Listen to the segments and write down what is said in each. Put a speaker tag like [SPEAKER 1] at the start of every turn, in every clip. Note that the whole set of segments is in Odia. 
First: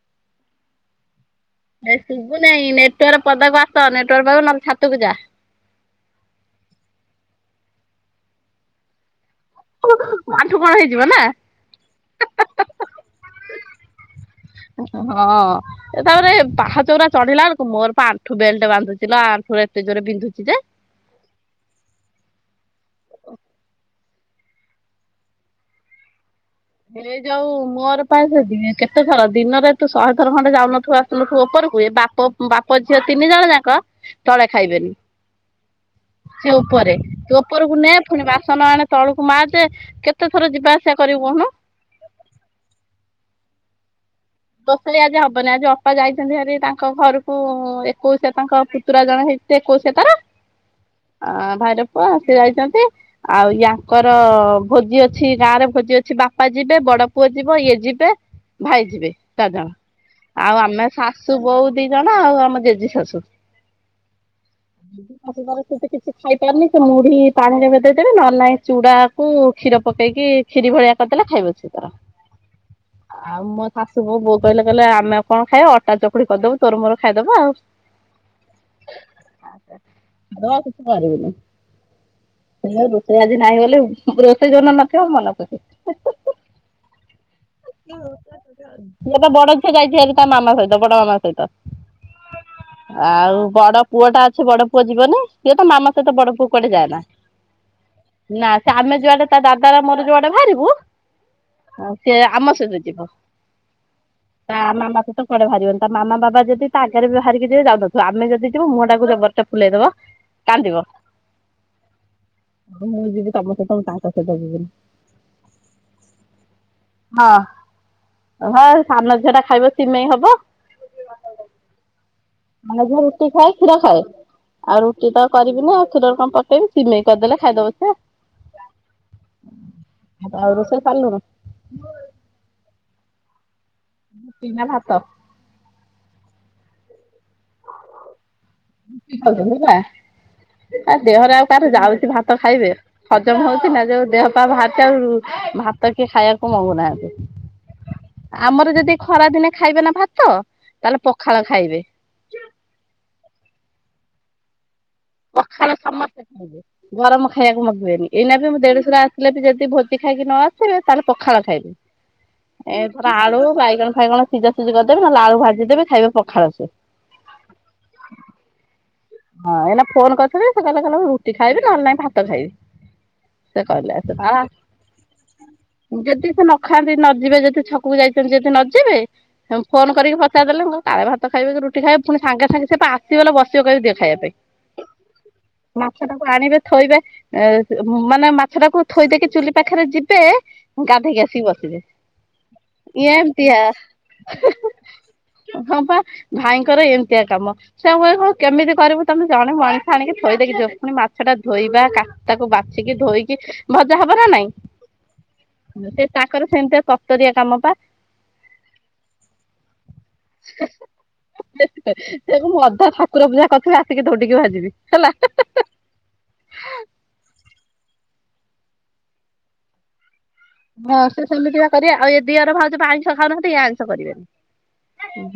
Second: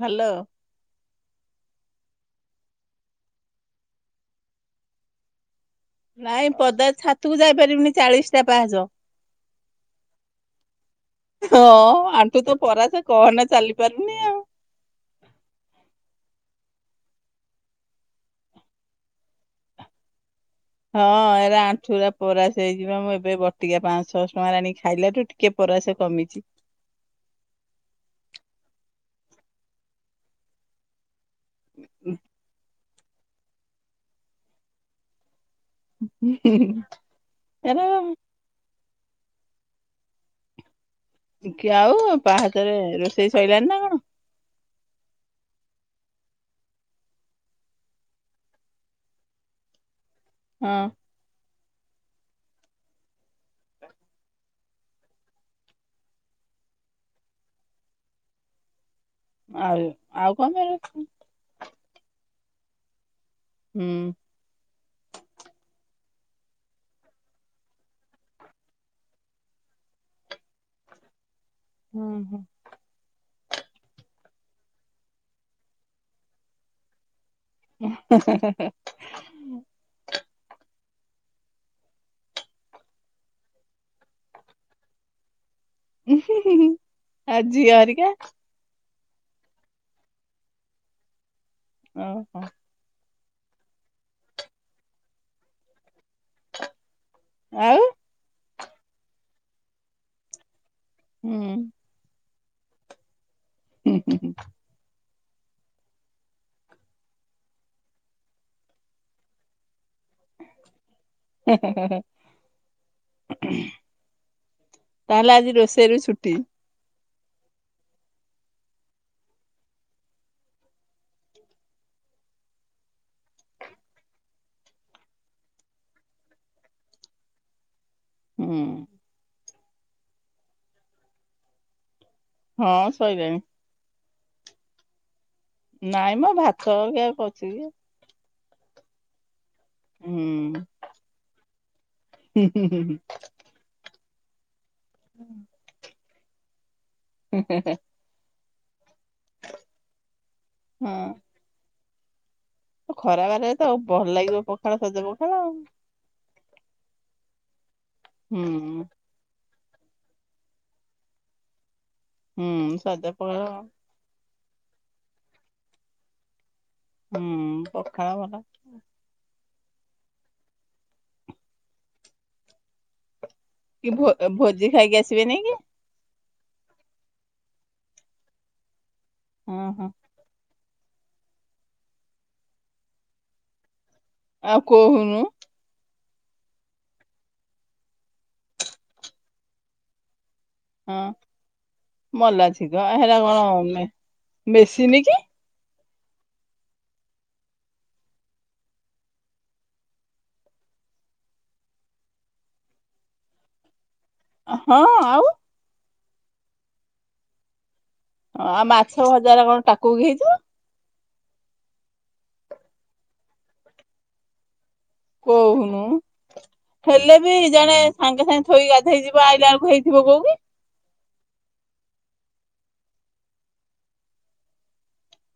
[SPEAKER 1] ହ୍ୟାଲୋ
[SPEAKER 2] ଏ ଶୁଭୁନେଇଁ ନେଟୱାର୍କ ପଦାକୁ ଆସ ନେଟୱର୍କ ନହଲେ ଛାତକୁ ଯା।
[SPEAKER 1] ନାଇଁ ପଦା ଛାତକୁ ଯାଇ ପାରିବନି ଚାଳିଶି ଟା ପାହାଚ।
[SPEAKER 2] ଆଣ୍ଠୁ କଣ ହେଇଯିବ ନା
[SPEAKER 1] ହଁ ଆଣ୍ଠୁ ତ ପରାଜ କହନା ଚାଲି ପାରୁନି ଆ
[SPEAKER 2] ହଁ ତାପରେ ପାହାଚ ଉରା ଚଢିଲା ବେଳକୁ ମୋର ପା ଆଣ୍ଠୁ ବେଲ୍ଟ ବାନ୍ଧୁଥିଲା ଆଣ୍ଠୁରେ ଏତେ ଜୋରେ ବିନ୍ଧୁଛି ଯେ
[SPEAKER 1] ହଁ ଏରା ଆଣ୍ଠୁଉରା ପରାସ ହେଇଯିବ ମୁଁ ଏବେ ବଟିକା ପାଁ ଛଶହ ଟଙ୍କାରେ ଆଣିକି ଖାଇଲା ଠୁ ଟୁିକେ କେ ପରାସେ କମିଚି।
[SPEAKER 2] ହେ ଯୋଉ ମୋର ପା ସେ ଯେ କେତେ ଥର ଦିନରେ ତୁ ଶହେ ଥର ଖଣ୍ଡେ ଯାଉନଥିବୁ ଆସୁ ପୁଅ ଓପରୁ କୁହେ ବାପ ବାପ ଝିଅ ତିନି ଜଣ ଯାକ ତଳେ ଖାଇବେନି। ସେ ଉପରେ ତୁ ଉପରକୁ
[SPEAKER 1] ଏରା
[SPEAKER 2] ନେ ପୁଣି ବାସ ସନ ଆଣେ ତଳକୁ ମାଯେ କେତେ ଥର ଯିବା ଆସିବା କରିବୁ କହୁନୁ।
[SPEAKER 1] ଆଉ ପାହାତରେ ରୋଷେଇ ସରିଲାଣିି ନା କଣ?
[SPEAKER 2] ଦୋଷେଇ ଆଜି ହବନି ଆଜି ଅପା ଯାଇଛନ୍ତି ଭାରି ତାଙ୍କ ଘରକୁ ଏକୋଇଶିଆ ତାଙ୍କ ପୁତୁରା ଜଣେ ହେଇ ସେ ଏକୋଉସିଆ ତାର।
[SPEAKER 1] ହଁ।
[SPEAKER 2] ଅ ଭାଇରପୁଅ ସିଏ ଯାଇଛନ୍ତି ଆଉ ୟାଙ୍କର ଭୋଜି ଅଛି ଗାଁରେ ଭୋଜି ଅଛି ବାପା ଯିବେ ବଡ ପୁଅ ଯିବ ଇଏ ଯିବେ ଭାଇ ଯିବେ। ଚାରିଜଣ
[SPEAKER 1] ଆଉ କଣ
[SPEAKER 2] ଆଉ ଆମେ
[SPEAKER 1] ପାଇଁ
[SPEAKER 2] ଶାଶୁ ବୋଉ ଦି ଜଣ ଆଉ ଆମ ଜେଜି ଶାଶୁ।
[SPEAKER 1] ହୁଁ।
[SPEAKER 2] ହୁଁ। ସେ କିଛି ଖାଇପାରୁନି ସେ ମୁଢି ପାଣିରେଭେ ଦେଇଦେବେ ନହେଲେ ନାହି ଚୁଡା କୁ କ୍ଷୀର ପକେଇକି କ୍ଷିରି ଭଳିଆ କରିଦେଲେ ଖାଇବ ସିଏତାର
[SPEAKER 1] ହୁଁ।
[SPEAKER 2] ଆଉ ମୋ ଶାଶୁ ସୁବୋଉ କହିଲେ କହିଲେ ଆମେ କଣ ଖାଇବା ଅଟା ଚକୁଳି କରିଦବୁ ତୋରମୋର ଖାଇଦବା ଆଉ।
[SPEAKER 1] ହେଁ ହେଁ ହେଁ।
[SPEAKER 2] ଆଉ ଆଉ କିଛି କରିବିନି। ରୋଷେଇ ଆଜି ନାହିଁ ବୋଲି ରୋଷେଇ ଯୋଉଦିନ ନଥିବ ମନ ଖୁସି।
[SPEAKER 1] ଆ ଝିଅ ହରିକା?
[SPEAKER 2] ଝିଅ ତ ବଡ ଝିଅ ଯାଇଛି ହାରି ତା ମାମା ସହିତ ବଡ ମାମା ସହିତ।
[SPEAKER 1] ଓଁ ହୋଁ।
[SPEAKER 2] ଆଉ ବଡ ପୁଅ ଟା ଅଛି ବଡ ପୁଅ ଯିବନି ସିଏ ତ ମାମା ସହିତ ବଡ ପୁଅ କୁଆଡେ ଯାଏନା।
[SPEAKER 1] ଆଉ।
[SPEAKER 2] ନା ସେ ଆମେ ଯୁଆଡେ ତା ଦାଦାର ମୋର ଯୁଆଡେ ବାହାରିବୁ
[SPEAKER 1] ହୁଁ।
[SPEAKER 2] ଆଉ ସେ ଆମ ସହିତ ଯିବ।
[SPEAKER 1] ହୁଁ ହୁଁ।
[SPEAKER 2] ତା ମାମା ସହିତ କୁଆଡେ ବାହାରିବନି ତା ମାମ ବାବା ଯଦି ତା ଆଗରେ ବି ବାହାରିକି ଯିବେ ଯାଉନଥିବ ଆମେ ଯଦି ଯିବୁ ମୁହଁ ଟାକୁ ଯବର ଫୁଲେଇ ଦବ।
[SPEAKER 1] ହେଁ ହେଁ ହେଁ।
[SPEAKER 2] ମୁଁ ଯିବି ତମ ସହିତ ମୁଁ ତାଙ୍କ ସହିତ ଯିବିନି।
[SPEAKER 1] ତାହେଲେ ଆଜି ରୋଷେଇରୁ ଛୁଟି
[SPEAKER 2] ହଁ। ହଁ ସାନ ଝିଅଟା ଖାଇବ ସିମେଇ ହବ। ସାନ ଝିଅ ରୁଟି ଖାଏ କ୍ଷୀର ଖାଏ। ଆଉ ରୁଟି ତ କରିବିନି ଆଉ କ୍ଷୀର ରେ କଣ କରିଦେବି ସିମେଇ କରିଦେଲେ ଖାଇଦବ ସିଏ।
[SPEAKER 1] ହୁଁ।
[SPEAKER 2] ଆଉ ରୋଷେଇ ସରିଲୁନୁ?
[SPEAKER 1] ହଁ ସରିଲାଣି।
[SPEAKER 2] ରୁଟି ନା ଭାତ?
[SPEAKER 1] ନାଇଁମ ଭାତ କିଏ ଆଉ କରୁଛି ଯେ।
[SPEAKER 2] ରୁଟି ଖାଉଚ ହେଲା।
[SPEAKER 1] ହୁଁ।
[SPEAKER 2] ଆ ଦେହରେ ଆଉ କାହାର ଯାଉଛି ଭାତ ଖାଇବେ ହଜମ ହଉଛି ନା ଯୋଉ ଦେହ ପା ବା ସେଉ ଭାତ କିଏ ଖାଇବାକୁ ମଗୁନାହାନ୍ତି।
[SPEAKER 1] ହେଁ ହେଁ।
[SPEAKER 2] ଆମର ଯଦି ଖରା ଦିନେ ଖାଇବେ ନା ଭାତ ତାହେଲେ
[SPEAKER 1] ହଁ
[SPEAKER 2] ପଖାଳ ଖାଇବେ।
[SPEAKER 1] ଖରା ବାରରେ ତ ଆଉ ଭଲ ଲାଗିବ ପଖାଳ ସଜ ପଖାଳ। ଆଉ
[SPEAKER 2] ପଖାଳ ସମସ୍ତେ ଖାଇବେ ଗରମ ଖାଇବାକୁ ମଗିବେନି ଏଇନା ବି ମୋ
[SPEAKER 1] ହୁଁ।
[SPEAKER 2] ଦେଢଶୁର ସ ହେଲେ ବି ଯଦି ଭୋଜି ଖାଇକି ନ ଆସିଥିବେ ତାହେଲେ ପଖାଳ ଖାଇବେ
[SPEAKER 1] ହୁଁ ସଜ
[SPEAKER 2] ଏଥର
[SPEAKER 1] ପଖାଳ
[SPEAKER 2] ଆଳୁ, ବାଇଗଣ ବାଇଗଣ କଣ ସିଝା ସିଝି କରିଦେବି ନ ହେଲେ ଆଳୁ ଭାଜି ଦେବି ଖାଇବେ ପଖାଳ ସବୁ।
[SPEAKER 1] ହୁଁ ପଖାଳ ଭଲ।
[SPEAKER 2] ହଁ ଏଇନା ଫୋନ କରିଥିଲେ ସେ କହିଲେ କହିଲେ ମୁଁ ରୁଟି ଖାଇବି ନହେଲେ ନାଇଁ ଭାତ ଖାଇବି। ସେ
[SPEAKER 1] କି
[SPEAKER 2] କହିଲେ
[SPEAKER 1] ଭଲ ଭୋଜି ଖାଇକି ଆସିବେନେଇ କି?
[SPEAKER 2] ଯଦି ସେ ନ ଖାଆନ୍ତି ନ ଯିବେ ଯଦି ଛକକୁ ଯାଇଛନ୍ତି ଯଦି ନଯିବେ
[SPEAKER 1] ହଁ ହଁ
[SPEAKER 2] ଫୋନ କରିକି ପଚାର ଦେଲେ ମୁଁ କାଳେ ଭାତ ଖାଇବେ କି ରୁଟି ଖାଇବେ ପୁଣି ସାଙ୍ଗେ ସାଙ୍ଗେ ସେ ପା ଆସିବେଲୋ ବସିବେ କହିବେ ଦେ। ଖାଇବା ପାଇଁ।
[SPEAKER 1] ଆଉ କୋହୁନୁ
[SPEAKER 2] ମାଛ ଟାକୁ ଆଣିବେ ଥୋଇବେ। ମାନେ ମାଛ ଟାକୁ ଥୋଇ ଦେଇକି ଚୁଲି ପାଖରେ ଯିବେ
[SPEAKER 1] ହଁ
[SPEAKER 2] ଗାଧେଇକି ଆସିକି ବସିବେ
[SPEAKER 1] ମଲା ଛିଙ୍କ ହେରା କଣ
[SPEAKER 2] ଏମତିଆ।
[SPEAKER 1] ମେସିନି କି
[SPEAKER 2] ହଁ ପା ଭାଇଙ୍କର ଏମିତିଆ କାମ ସବୁ ବେଳେ କଣ କେମିତି କରିବୁ ତମେ ଜଣେ ମଣିଷ ଆଣିକି ଥୋଇଦେଇକି ଯିବ ପୁଣି ମାଛ ଟା ଧୋଇବା କାଟ୍ ତାକୁ ବାଛିକି ଧୋଇକି ଭଜା ହବ ନା ନାଇଁ
[SPEAKER 1] ହଁ ଆଉ
[SPEAKER 2] ସେ ତାଙ୍କର ସେମିତିଆ ତରତରିଆ କାମ ପା
[SPEAKER 1] ହଁ ଆଉ ମାଛ ଭଜା ରା କଣ ଟାକୁଇକି ହେଇଯିବ।
[SPEAKER 2] ସେକୁ ମୁଁ ଅଧା ଠାକୁର ପୂଜା କରିଥିବି ଆସିକି ଧୌଡିକି ଭାଜିବି ହେଲା
[SPEAKER 1] କହୁନୁ। ହେଲେ ବି ଜଣେ ସାଙ୍ଗେ ସାଙ୍ଗେ ଥୋଇକି ଗାଧେଇ ଯିବ ଆଇଲାଳକୁ ହେଇଥିବ କଉ କି?
[SPEAKER 2] ହଁ ସେ ସେମିତିକା କରିବା ଆଉ ଏ ଦିଅର ଭାଉଜ ତ ଆଇଁଷ ଖାଉନାହାନ୍ତି ଏ ଆଇଁଷ କରିବେନି।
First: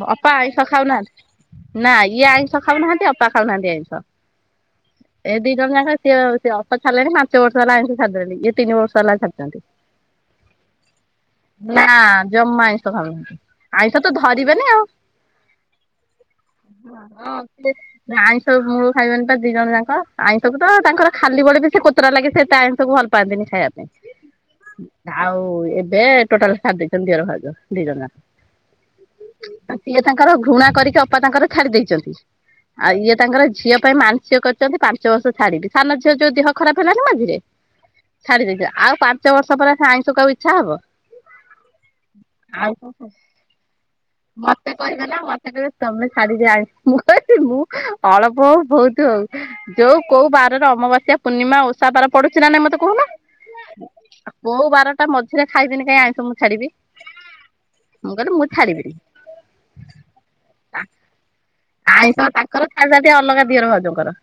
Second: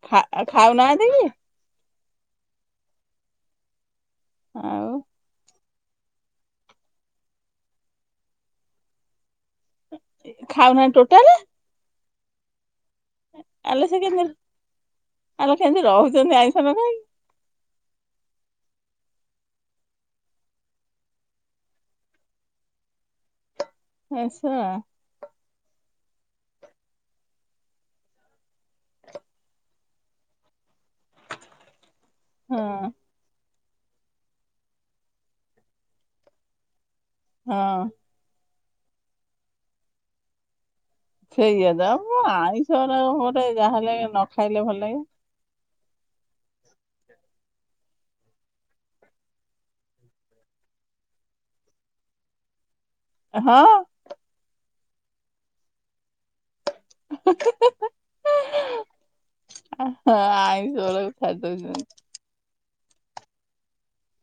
[SPEAKER 1] ଖା
[SPEAKER 2] ଅପା ଆଇଁଷ
[SPEAKER 1] କି
[SPEAKER 2] ଖାଉନାହାନ୍ତି ନା ଇଏ ଆଇଁଷ ଖାଉନାହାନ୍ତି ଅପା ଖାଉନାହାନ୍ତି ଆଇଁଷ।
[SPEAKER 1] ଆଉ?
[SPEAKER 2] ଏ ଦି ଜଣ ଯାକ ସିଏ ସିଏ ଅପା ଛାଡ଼ିଲେଣି ପାଞ୍ଚ ବର୍ଷ ହେଲା ଆଇଁଷ ଛାଡ଼ିଦେଲେଣି ଇଏ ତିନି ବର୍ଷ ହେଲା ଛାଡିଛନ୍ତି।
[SPEAKER 1] ଖାଉନାହାନ୍ତି ଟୋଟାଲେ।
[SPEAKER 2] ନା ଜମା ଆଇଁ ସଖାଳୁ
[SPEAKER 1] ଆଲୋ ସେ
[SPEAKER 2] ଆଇଁଷ ତ
[SPEAKER 1] କେମିତି
[SPEAKER 2] ଧରିବେନି ଆଉ।
[SPEAKER 1] ଆଲୋ କେମିତି ରହୁଛନ୍ତି ଆଇଁଷ ନ ଖାଇକି
[SPEAKER 2] ଆଇଁଷ ମୁଳୁ ଖାଇବାନି ଦି ଜଣ ଯାଙ୍କ ଆଇଁଷକୁ ତ ତାଙ୍କର ଖାଲି ବଳେ ବି ସେ କୋତରା ଲାଗେ ସେ ତା ଆଇଁଷକୁ ଭଲ ପାଆନ୍ତିନି ଖାଇବା ପାଇଁ।
[SPEAKER 1] ଆଛା।
[SPEAKER 2] ଆଉ ଏବେ ଟୋଟାଲ ଛାଡି ଦେଇେଛନ୍ତି ଦିଅର ଭାଉଜ ଦି ଜଣ ଜାକ। ସିଏ ତାଙ୍କର ଘୃଣା କରିକି ଅପା ତାଙ୍କର ଛାଡି ଦେଇଛନ୍ତି।
[SPEAKER 1] ହଁ
[SPEAKER 2] ଆଉ ଇଏ ତାଙ୍କର ଝିଅ ପାଇଁ ମାନ୍‌ସିକ କରିଛନ୍ତି ପାଞ୍ଚ ବର୍ଷ ଛାଡିବି ସାନ ଝିଅ ଯଦି ଦେହ ଖରାପ ହେଲାଣି ମଝିରେ
[SPEAKER 1] ହଁ।
[SPEAKER 2] ଛାଡି ଦେଇେଚେ ଆଉ ପାଞ୍ଚ ବର୍ଷ ପରେ ଆଇଁଷ ଖାଇବାକୁ ଆଉ ଇଚ୍ଛା ହବ।
[SPEAKER 1] ସେଇଆ ଯା ମୁଁ
[SPEAKER 2] ଆଉ
[SPEAKER 1] ଆଇଁଷ ଉରାକ ଗୋଟେ ଯାହାହେଲେ ନ ଖାଇଲେ
[SPEAKER 2] ମତେ
[SPEAKER 1] ଭଲ ଲାଗିବ।
[SPEAKER 2] କହିବେ ନା ମତେ ତମେ ଛାଡ଼ି ଦିଅ ଆଇଁଷ ମୁଁ କହିଲି ମୁଁ ଅଳପ ହଉ ବହୁତ୍ ତୁ ଓଉ ଯୋଉ କୋଉ ବାରର ଅମାବାସ୍ୟା ପୂର୍ଣ୍ଣିମା ଓସା ବାର ପଡୁଚିନା ନା ମତେ କହୁନୁ।
[SPEAKER 1] ହଁ।
[SPEAKER 2] କୋଉ ବାରଟା ମଝିରେ ଖାଇବିନି କାଇଁ ଆଇଁଷ ମୁଁ ଛାଡିବି ମୁଁ କହିଲି ମୁଁ ଛାଡିବିନି।
[SPEAKER 1] ହଁ ଆଇଁଷ ବେଳକୁ ଛାଡ଼ି ଦେଉଛନ୍ତି।
[SPEAKER 2] ଆଇଁଷ ତାଙ୍କର ଛାଡ଼ି ନାଆତୀ ଅଲଗା ଦିଅର ଭାଉଜଙ୍କର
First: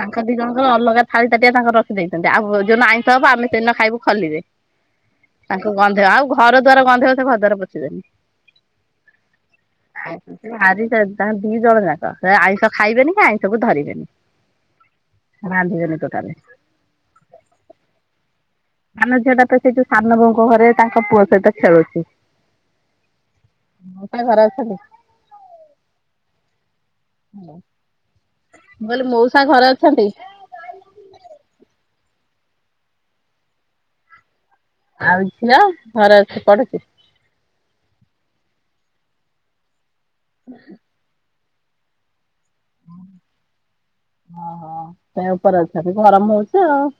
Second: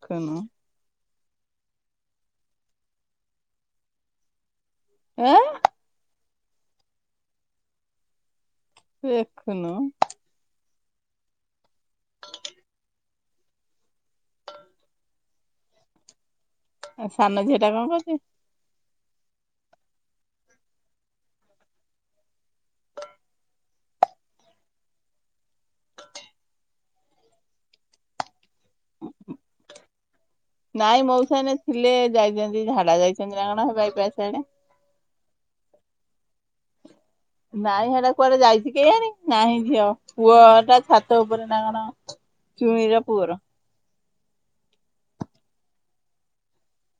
[SPEAKER 2] ତାଙ୍କ ଦିଇ ଜଣକର। ତାଙ୍କର ଅଲଗା ଥାଳି ତାଟିଆ ତାଙ୍କର ରଖି ଦେଇଛନ୍ତି ଆଉ ଯୋଉନ ଆଇଁଷ ହବ ଆମେ ସେଦିନ ଖାଇବୁ ଖଲିରେ।
[SPEAKER 1] ଏଁ
[SPEAKER 2] ତାଙ୍କୁ ଗନ୍ଧେଇବ ଆଉ ଘର ଦ୍ଵାର ଗନ୍ଧେଇବ ସେ ଘର ଦ୍ୱାର ପୋଛିିବେନି।
[SPEAKER 1] ଲେଖୁନୁ
[SPEAKER 2] ଭାରି ସେ ତାଙ୍କ ଦି ଜଣ ଯାକ ସେ ଆଇଁଷ ଖାଇବେନି କି ଆଇଁଷ କୁ ଧରିବେନି। ରାନ୍ଧିବେନି ଟୋଟାଲୀ।
[SPEAKER 1] ଆଉ ସାନ ଝିଅ ଟା କଣ କରୁଚି।
[SPEAKER 2] ସାନ ଝିଅ ଟା ତ ସେ ଯୋଉ ସାନବୋହୁଙ୍କ ଘରେ ତାଙ୍କ ପୁଅ ସହିତ ଖେଳୁଛି। ମୋଉସା ଘରେ ଅଛନ୍ତି। ମୁଁ କହିଲି ମୋଉସା ଘରେ ଅଛନ୍ତି।
[SPEAKER 1] ନାଇଁ ମୋଉସା ଏଇନେ ଥିଲେ ଯାଇଚନ୍ତି ଝାଡା ଯାଇଛନ୍ତି ନା କଣ ବାଇ ପାସ୍ ପାଇଁ ଙ୍କା।
[SPEAKER 2] ଆଉ ଝିଅ ଘରେ ଅଛି ପଢୁଛି।
[SPEAKER 1] ନାଇଁ ହେଟା କୁଆଡେ ଯାଇଛି କେହିଆଣି ନାହିଁ ଝିଅ ପୁଅ ଟା ଛାତ୍ ଛାତଉପରେ ନା କଣ ଚୁଇଁର ପୁଅର।
[SPEAKER 2] ଓହୋ ସେ ଉପରେ ଅଛଟି ଗରମ ହଉଛି ଆଉ।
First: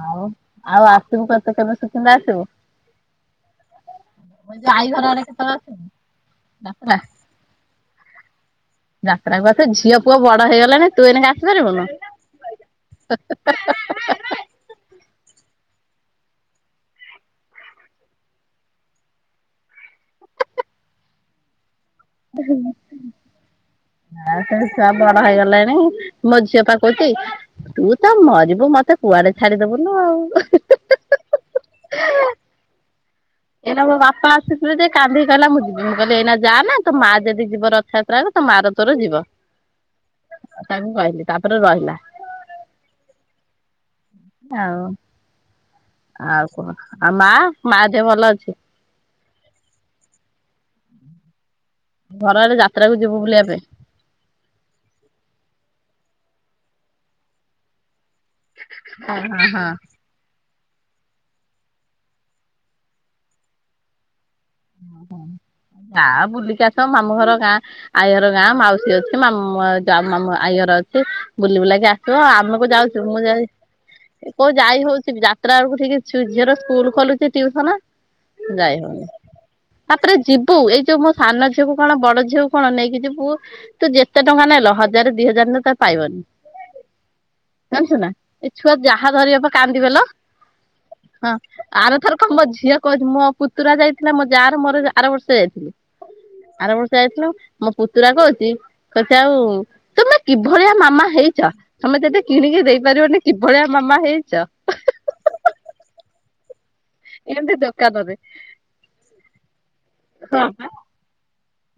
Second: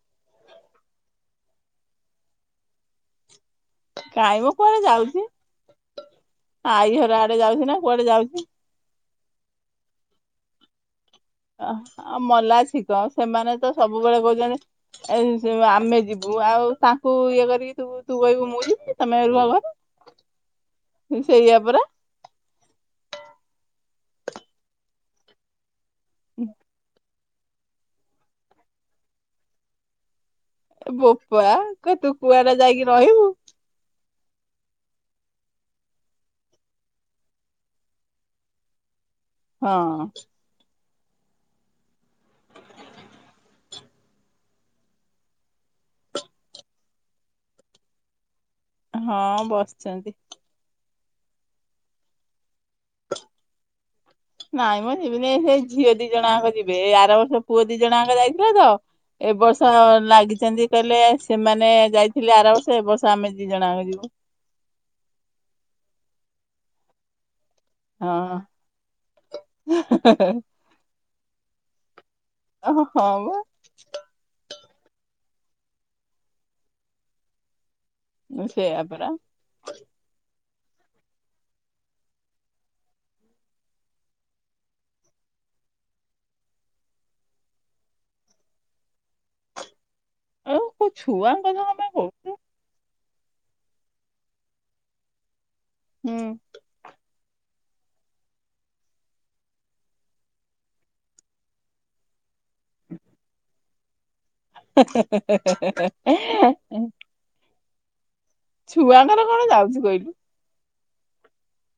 [SPEAKER 2] ଆଉ ଆଉ ଆସିବୁ କେତେ କେବେ ସୁକିନ୍ଦା ଆସିବୁ।
[SPEAKER 1] କାଇଁ ମ
[SPEAKER 2] ମୁଁ ଯୋଉ
[SPEAKER 1] କୁଆଡେ
[SPEAKER 2] ଆଈ ଘର ଆଡେ
[SPEAKER 1] ଯାଉଚି
[SPEAKER 2] କେତେବେଳେ ଆସିବୁ ଯାତ୍ରା?
[SPEAKER 1] ଆଇ ଘର ଆଡେ ଯାଉଚି ନା କୁଆଡେ ଯାଉଚି।
[SPEAKER 2] ଯାତ୍ରା କୁ ଆସେ ଝିଅ ପୁଅ ବଡ ହେଇଗଲାଣି ତୁ ଏନା ଆ
[SPEAKER 1] ଅ ଆଉ ମଲା ଛିଙ୍କ ସେମାନେ ତ ସବୁବେଳେ କୋଉ ଚ଼ନ୍ତି ଏ ଆମେ ଯିବୁ ଆଉ ତାଙ୍କୁ ଇଏ କରିକି ତୁ କହିବୁ ମୁଁ ଯିବି ତମେରୁହ ଘରେ
[SPEAKER 2] [unintelligible]
[SPEAKER 1] ହୁଁ ସେଇଆା ପରା
[SPEAKER 2] ଏଟା ହେଇନେ ଉଁ ଆଉ ତମ ଚୁଆ ବଡ ହେଇଗଲେଣି ମୋ ଝିଅ ପା କଉଚି ତୁ ତ ମରିବୁ ମତେ କୁଆଡେ ଛାଡିଦବୁନୁ ଆଉ
[SPEAKER 1] ବୋପା ତୁ କୁଆଡେ ଯାଇକି ରହିବୁ
[SPEAKER 2] ଏଇନା ମୋ ବାପା ଆସିଥିଲେ ଯେ କାନ୍ଦି କହିଲା ମୁଁ ଯିଁବି ମୁଁ କହିଲି ଏଇନା ଯାଆନା ତୋ ମା ଯଦି ଯିବ ରଥଯାତ୍ରା କୁ ମାର ତୋର ଯିବ।
[SPEAKER 1] ହଁ।
[SPEAKER 2] ତାଙ୍କୁ କଇଲି ତାପରେ ରହିଲା।। ଆଉ ଆଉ କଣ ଆଉ ମା ମା ଦେହ ଭଲ ଅଛି
[SPEAKER 1] ହଁ ବସିଛନ୍ତି।
[SPEAKER 2] ଘର ଆଡ଼େ ଯାତ୍ରା କୁ ଯିବୁ ବୁଲିବା ପାଇଁ
[SPEAKER 1] ନାଇଁ ମୁଁ ଯିବିିନି ସେଇ ଝିଅ ଦି ଜଣାଙ୍କ ଯିବେ ଆର ବର୍ଷ ପୁଅ ଦି ଜଣାଙ୍କ ଯାଇ କେ ସ
[SPEAKER 2] ହଁ
[SPEAKER 1] ଏ
[SPEAKER 2] ହଁ ହଁ
[SPEAKER 1] ବର୍ଷ ଲାଗିଚ଼ନ୍ତି। କଇଲେ ସେମାନେ ଯାଇଥିଲେ ଆରବର୍ଷ ଏବର୍ଷ ଆମେ ଦିଜ ଣାଙ୍କ ଯିବୁ
[SPEAKER 2] ହୁଁ ଗାଁ ବୁଲିକି ଆସ ମାମୁଁଘର ଗାଁ। ଆଇ ଘର ଗାଁ ମାଉସୀ ଅଛି ମାମୁ ମା ଆଇ ଘର ଅଛି ବୁଲି ବୁଲାକି ଆସିବ ଆ ମକୁ
[SPEAKER 1] ହଁ
[SPEAKER 2] ଯାଉଚୁ
[SPEAKER 1] ହଁ
[SPEAKER 2] ମୁଁ
[SPEAKER 1] ବା
[SPEAKER 2] ଯାଇ କୋଉ ଯାଇ ହଉଚି ଯାତ୍ରା ବେଳକୁ ଠିକ୍ ଝିଅର ସ୍କୁଲ ଖୋଲୁଚି ଟିଭସନ।
[SPEAKER 1] ହୁଁ ସେୟା ପରା।
[SPEAKER 2] ତାପରେ ଯିବୁ ଏଇ ଯୋଉ ମୋ ସାନ ଝିଅକୁ କଣ ବଡ ଝିଅକୁ କଣ ନେଇକି ଯିବୁ। ତୁ ଯେତେ ଟଙ୍କା ନେଲ ହଜାର ଦି ହଜାର ନେତ ପାଇବନି। ଜାଣିଚୁ ନା ଏ ଛୁଆ ଯାହା ଧରିବ ପା କାନ୍ଦିିବେଲୋ
[SPEAKER 1] ଆଉ
[SPEAKER 2] ହଁ
[SPEAKER 1] ଛୁଆଙ୍କ କଥା କଣ ପାଇଁ
[SPEAKER 2] ଆର ଥର କ
[SPEAKER 1] କହୁଛୁ
[SPEAKER 2] ମୋ ଝିଅ କହୁଛି ମୋ ପୁତୁରା ଯାଇଥିଲା ମୋ ଯା ର ମୋର ଆର ବର୍ଷ ଯାଇଥିଲୁ।
[SPEAKER 1] ହୁଁ।
[SPEAKER 2] ଆର ବର୍ଷ ଯାଇଥିଲୁ ମୋ ପୁତୁରା କଉଛି ତତେ ଆଉ ତମେ କିଭଳିଆ ମାମା ହେଇଚ଼ ତମେ ତଦେ କିଣିକି ଦେଇପାରିବନି କିଭଳିଆ ମାମା ହେଇଚ଼।
[SPEAKER 1] ହେ ହେ ହେହେ ହେ ହେଁ
[SPEAKER 2] ଏନ୍ତି ଦୋକାନରେ
[SPEAKER 1] ଛୁଆଟାର କଣ ଯାଉଚି କଇଲୁ।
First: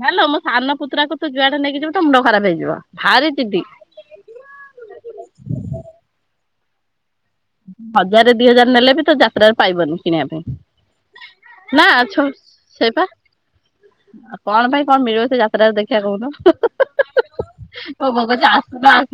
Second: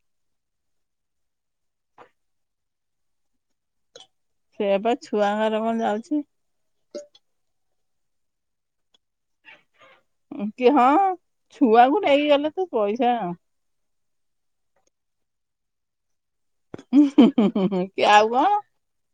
[SPEAKER 2] ହାଲ ମୋ ସାନ ପୁତ୍ରାକୁ ତୁ ଯୁଆ ଡେ ନେଇକି ଯିବୁ ତେ ମୁଣ୍ଡ ଖରାପ ହେଇଯିବ ଭାରି ଯିଦି
[SPEAKER 1] ସେଇଆ ପା ଛୁଆ ଙ୍କର କଣ ଯାଉଚି।
[SPEAKER 2] ହଜାର ଦି ହଜାର ନେଲେ ବି ତୋ ଯା। ତ୍ରାରେ ପାଇବନି କିଣିବା
[SPEAKER 1] ଉଁ, କି ହଁ
[SPEAKER 2] ପାଇଁ ନା
[SPEAKER 1] ଛୁଆକୁ ନେଇକି
[SPEAKER 2] ଛ
[SPEAKER 1] ଗଲେ ତ
[SPEAKER 2] ସେଇପା।
[SPEAKER 1] ପଇସା
[SPEAKER 2] ଆଉ କଣ ପାଇଁ କଣ ମିଳିବ ସେ ଯାତ୍ରା ରୁ ଦେଖିବା କୁହନ୍ତୁ।
[SPEAKER 1] ହୁଁ, ହୁଁ, ହୁଁ ଆଉ କଣ।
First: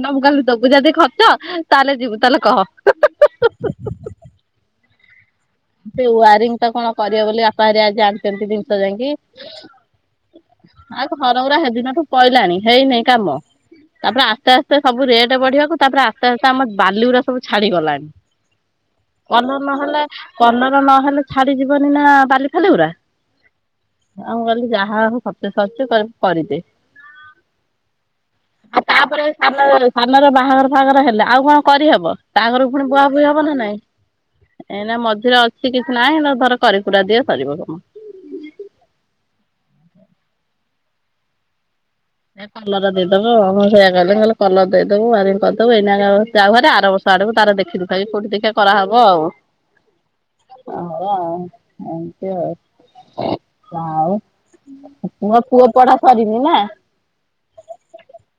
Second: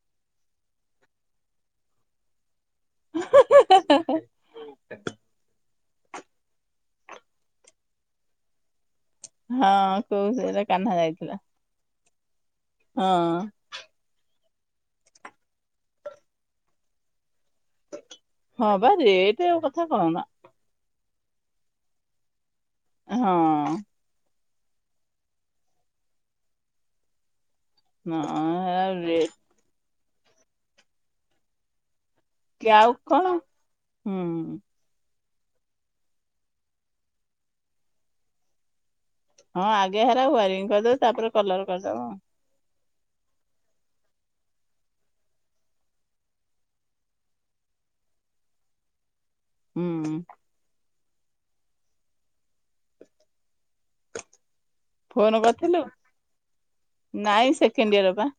[SPEAKER 2] ନବୁ କାଲି ଦବୁ ଯଦି ଖର୍ଚ ତାହେଲେ ଯିବୁ ତାହେଲେ କହ।
[SPEAKER 1] ହଁ, ହଁ, ହଁ
[SPEAKER 2] ସେ ୱାରିଙ୍ଗଟା କଣ କରିବ ବୋଲି ବାପା ହେରିକା ଆଣିଛନ୍ତି ଜିନିଷ ଯାଇକି ୲
[SPEAKER 1] ହଁ କୋଉ ସେଇଟ୍ଟା କାହ୍ନା ଯାଇଥିଲା।
[SPEAKER 2] ପୁରା ହେଦିନଠୁ। ପଇଲାଣି ହେଇନେ କାମ
[SPEAKER 1] ହଁ
[SPEAKER 2] ତାପରେ ଆସ୍ତେ ଆସ୍ତେ ସବୁ ରେଟ୍ ବଢିବାକୁ ତାପରେ ଆସ୍ତେ ଆସ୍ତେ ଆମ ବାଲି ଉରାସବୁ ଛାଡିଗଲାଣି
[SPEAKER 1] ହଁ ବା ରେଟ
[SPEAKER 2] କଲର
[SPEAKER 1] କଥା
[SPEAKER 2] ନହେଲେ
[SPEAKER 1] କହନା
[SPEAKER 2] କଲର ନହେଲେ ଛାଡିଯିବନି ନା ବାଲି ଫାଲି ଉରା।
[SPEAKER 1] ହଁ।
[SPEAKER 2] ଆ ମୁଁ କହିଲି ଯାହାହବ ଖର୍ଚ୍ଚ [unintelligible] କରିଦେ।
[SPEAKER 1] ନା
[SPEAKER 2] ଆଉ
[SPEAKER 1] ରେ।
[SPEAKER 2] ତାପରେ ସାନ ସାନରୋ ବାହାଘର ଫାହାଘର ହେଲେ, ଆଉ କଣ କରିହବ? ବାହାଘର
[SPEAKER 1] କି
[SPEAKER 2] କୁ ପୁଣି
[SPEAKER 1] ଆଉ
[SPEAKER 2] ବୁଆବୁହି
[SPEAKER 1] କଣ
[SPEAKER 2] ହବ ନା ନାଇଁ?
[SPEAKER 1] ହୁଁ
[SPEAKER 2] ଏଇନା ମଝିରେ ଅଛି କିଛି ନାହିଁ, ଧର କରିକୁରା ଦିଏ ସରିବ।
[SPEAKER 1] ହଁ ଆଗେ ହାରା ୱାରିଙ୍ଗ କରିଦବ ତାପରେ କଲର କରିଦବ ହଁ।
[SPEAKER 2] ଏ କଲର ଦେଇଦବଁ, ସେଇଆ କରିଦେବ, କଲେ କଲର ଦେଇଦବୁ, ୱାରିଙ୍ଗ କରିଦବୁ, ଏଇନା ଯାଉ ଭାରି ଆର ସୁଆଡେକୁ ତାର ଦେଖିଦୁଖାକି କୋଉଠି ଟିକେ ତାର କରାହବ ଆଉ।
[SPEAKER 1] ହୁଁ ଉଁ
[SPEAKER 2] ହଉ ଆଉ ଏମତି ଆଉ।
[SPEAKER 1] ଫୋନ
[SPEAKER 2] ମୋ ପୁଅ
[SPEAKER 1] କରିଥିଲୁ
[SPEAKER 2] ପଢା ସରିନି ନା।
[SPEAKER 1] ନାଇଁ ସେକେଣ୍ଡ ଇୟର ପା।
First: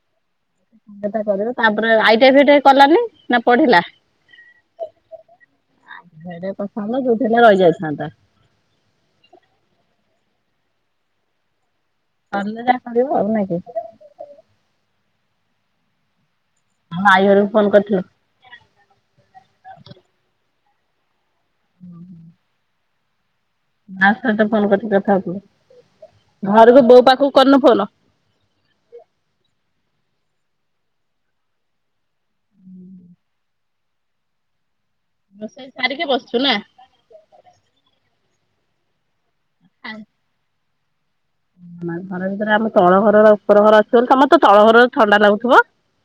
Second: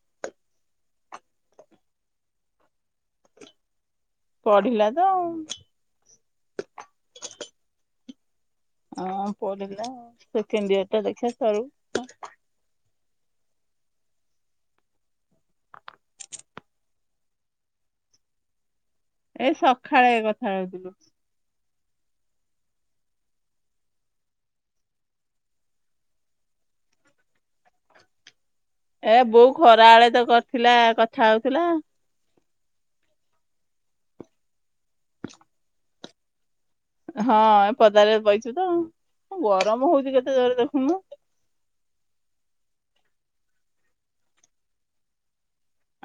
[SPEAKER 2] ତାପରେ ଆଇଟିଆଇ ଫିଟାଇକଲାନି ନା ପଢିଲା?
[SPEAKER 1] ପଢିଲା ତ ଆଉ।
[SPEAKER 2] ହେରା କରିଥାନ୍ତା ଯୋଉଠି ହେଲେ ରହିଯାଇ ଥାନ୍ତା।
[SPEAKER 1] ହଁ ପଢିଲା ସେକେଣ୍ଡ ଇୟର ଟା ଦେଖିବା ସରୁ।
[SPEAKER 2] କ ଯାହା ଦେଖିବ ଆଉ ନାଇ କି?
[SPEAKER 1] [inaudible]
[SPEAKER 2] ହଁ ଆଈ ଘରକୁ ଫୋନ କରିଥିଲୁ?
[SPEAKER 1] ଏ ସକାଳେ କଥା ହଉଥିଲୁ।
[SPEAKER 2] [inaudible] ବା ସାର୍ ତ ଫୋନ କରିଛି କଥା ହଉଥିଲୁ। ଘରକୁ ବୋଉ ପାଖକୁ କରିନୁ ଫୋନ।
[SPEAKER 1] ଏ ବୋଉ ଖରା ବେଳେ ତ କରିଥିଲା, କଥା ହଉଥିଲା।
[SPEAKER 2] ରୋଷେଇ ସାରିକି ବସିଛୁ ନା।
[SPEAKER 1] ହଁ, ଏ ପଦାରେ ବଇଚି ତ ଆଉ। ଗରମ ହଉଛି କେତେ ଜୋର ଦେଖୁନୁ?
[SPEAKER 2] ଘର ଭିତରେ ଆମ ତଳ ଘରର ଉପର ଘର ଆସିବ ତମସ୍ତେ ତଳ ଘର ଥଣ୍ଡା ଲାଗୁଥିବ?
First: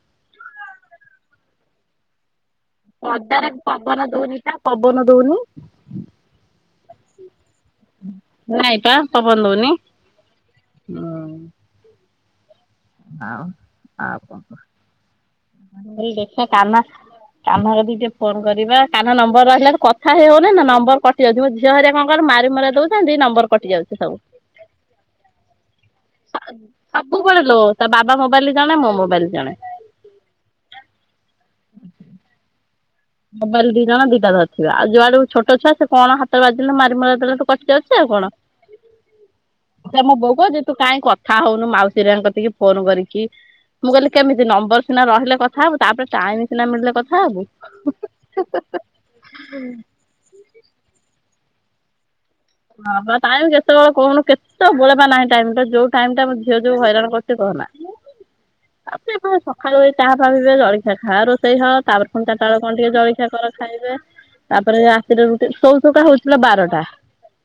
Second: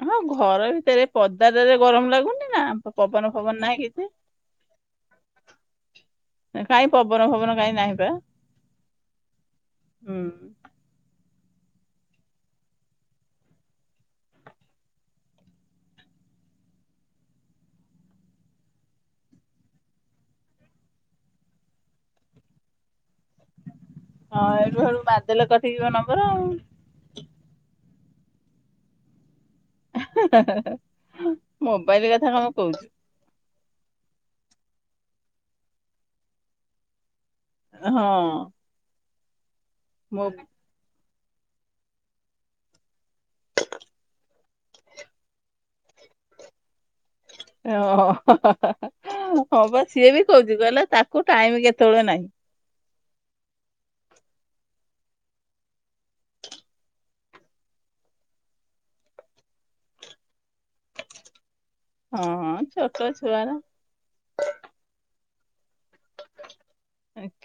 [SPEAKER 1] ହଁ, ଘର ଭିତରେ, ପଦାଟାରେ ଗରମ ଲାଗୁନି ନା? ପବନ
[SPEAKER 2] ଅଦାରେ
[SPEAKER 1] ଫବନ ନାହିଁ କିଛି।
[SPEAKER 2] ପବନ ଦଉନି ତା ପବନ ଦଉନି।
[SPEAKER 1] କାଇହିଁ ପବନ ପବନ କାଇହିଁ ନାହିଁ ପା?
[SPEAKER 2] ନାଇଁ
[SPEAKER 1] ହୁଁ
[SPEAKER 2] ହଁ ଅଁ। ହଉ ଆଉ କଣ କ ଦେଖିବା କାମ? କାହ୍ନା କତି ଟିକେ ଫୋନ କରିବା। କାହ୍ନାନମ୍ବର ରହିଲା କଥା ହେଇ ହଉନି ନା ନମ୍ବର କଟ ଯାଉଛି। ଝିଅ ହିଆ କଣ ମାରି ମୁରା ଦଉଛନ୍ତି ନମ୍ବର କଟି ଯାଉଛି ସବୁ?
[SPEAKER 1] ହଁ, ଏଠୁ ବେଳୁ ବାଦେଲେ କଠ ଯିବ ନମ୍ବର ଆଉ।
[SPEAKER 2] ସବୁବେଳେ ଲୋ, ତା ବାବା ମୋବାଇଲ ଜଣେ ମୋ ମୋବାଇଲ ଜଣେ।
[SPEAKER 1] ମୋବାଇଲ କଥା କଣ କହୁଛୁ?
[SPEAKER 2] ମୋବାଇଲ ଦି ଜଣ ଦିଟା ଧରିଥିବେ। ଆଉ ଯୁଆଡୁ ଛୋଟ ଛୁଆ ସେ କ ହାତ ବାଜିଲେ ମାରି ମାର ଦେଲେ କଟ
[SPEAKER 1] ହଁ
[SPEAKER 2] ଆଛା ମୋ ବୋଉ କହୁଚି ତୁ କାହିଁକି କଥା ହଉନୁ ମାଉସୀରିଆଙ୍କ ଟିକେ ଫୋନ କରିକି? ମୁଁ କହିଲି କେମିତି? ନମ୍ବର ସିନା ରହିଲେ କଥା ହବୁ, ତାପରେ ଟାଇମ ସିନା ମିଳିଲେ କଥା ହବୁ।
[SPEAKER 1] ଓହୋ, ହୋ ହୋ ହୋ ହଁ ବା ସିଏ ବି କହୁଛି। କହିଲେ ତାକୁ ଟାଇମ କେତେବେଳେ ନାହିଁ?
[SPEAKER 2] ହଁ ବା, ଟାଇମ କେତେବେଳେ କହୁନୁ? କେ ତ ବଳେବା ନାହିଁ ଟାଇମ ଟା ଯୋଉ ଟାଇମ ଟା ମୁଁ ଝିଅ ଯୋଉ ହଇରାଣ କରଛି କହନା? ତାପ ସକାଳୁ ତାହା ଭାବିବେ ଜଳଖିଆ ଖା ରୋଷେଇ ହବ। ତାପରେ
[SPEAKER 1] ହଁ
[SPEAKER 2] ପୁଣି ଚାରିଟା
[SPEAKER 1] ହଁ
[SPEAKER 2] ବେଳେ କଣ ଟିକେ
[SPEAKER 1] ଛୋଟ
[SPEAKER 2] ଜଳଖିଆ
[SPEAKER 1] ଛୁଆ
[SPEAKER 2] କର
[SPEAKER 1] ନା
[SPEAKER 2] ଖାଇବେ? ତାପରେ ରାତିରେ ରୁଟି। ଶୋଉ ଶୋଉକା ହଉଥିଲା ବାରଟା।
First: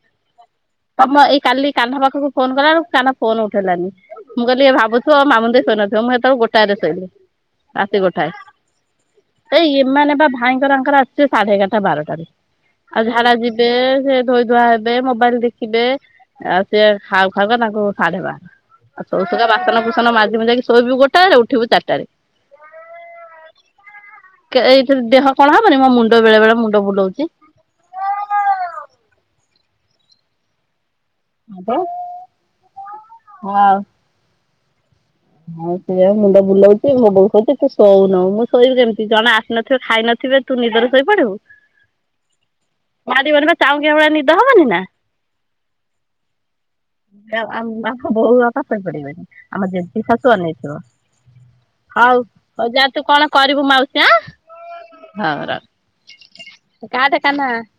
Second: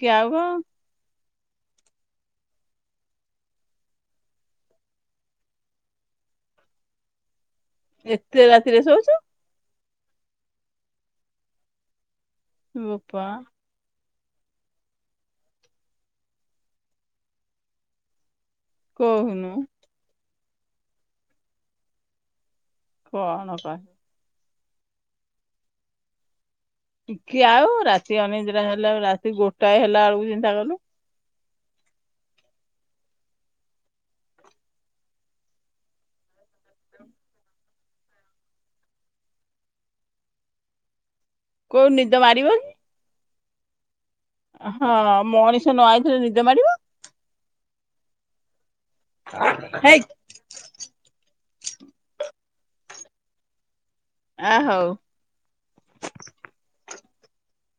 [SPEAKER 1] କି ଆଉ କଣ?
[SPEAKER 2] ତମ ଏଇ କାଲି କାହ୍ନା ପାଖକୁ ଫୋନ କଲା ବେଳକୁ କାହ୍ନା ଫୋନ ଉଠେଇଲାନି। ମୁଁ କହିଲି, ଭାବୁଥିଵ ମାମୁନ୍ଦ ସ ଶୋଇ ନଥିବ, ମୁଁ ସେତେବେଳେ ଗୋଟାଏରେ ଶୋଇଲିି। ରାତି ଗୋଟାଏ,
[SPEAKER 1] ଏତେ ରାତିରେ ଶୋଉଛୁ
[SPEAKER 2] ଏଇ ଏମାନେ ବା ଭାଇଙ୍କରଆଙ୍କର ଆସିବେ ସାଢେ ଏଗାରଟା ବାରଟାରେ। ଆଉ
[SPEAKER 1] ବୋପା
[SPEAKER 2] ଝାଡା ଯିବେ, ସେ ଧୋଇ ଧୁଆ ହେବେ। ମୋବାଇଲ ଦେଖିବେ ଆଉ ସିଏ ଖାଉ ଖାଉ ତାଙ୍କୁ ସାଢେ ବାର। ଆଉ ସବ ସୁା
[SPEAKER 1] କହୁନୁ
[SPEAKER 2] ବାସନ ଫୁସନ ମାଜି ମଜାି ଶୋଇବୁ ଗୋଟା ରେ ଉଠିବୁ ଚାରିଟାରେ।
[SPEAKER 1] କୁହ ନକ [unintelligible]
[SPEAKER 2] ଏଇଥିରେ ଦେହ କଣ ହବନି ମୋ ମୁଣ୍ଡ ବେଳେ ବଳେ ମୁଣ୍ଡ? ବୁଲଉଛି।
[SPEAKER 1] ଶିକି ଆଉ ରାତି ଅନେେଇଟା ହେଲେ ଆ ରାତି ଗୋଟାଏ ହେଲା ବେଳକୁ ଚିନ୍ତା କଲୁ।
[SPEAKER 2] ମ ହଁ [unintelligible] ହଉ ସେଆଉ ମୁଣ୍ଡ ବୁଲଉଛି ଭବ ହଉଛି ତୁ ଶୋଉନୁ ମୁଁ ଶୋଇବୁ କେମିତି ଜଣେ ଆସି ନଥିବେ ଖାଇ ନଥିବେ ତୁ ନିଦରୁ ଶୋଇପଡିବୁ।
[SPEAKER 1] କୋଉ ନିଦ ମାରିବ।
[SPEAKER 2] ମା [unintelligible] ଚାଉ କେଭଳି ନିଦ [unintelligible]
[SPEAKER 1] ହଁ, ମଣିଷ ନ ଆଇଥିଲେ ନିଦ ମାାରିବ।
[SPEAKER 2] ଆ ମା [unintelligible] ଖ ବହୁ ପା ପରେ ପଡିବ
[SPEAKER 1] ହେଇକ [unintelligible]
[SPEAKER 2] ନେଇଥିବ ହଉ ହଉ ଯାହା ତୁ କଣ କରିବୁ ମାଉସୀ ଆଁ?
[SPEAKER 1] ଅ ହଉ।
[SPEAKER 2] ହଉ ର କାଦ କାନ [unintelligible]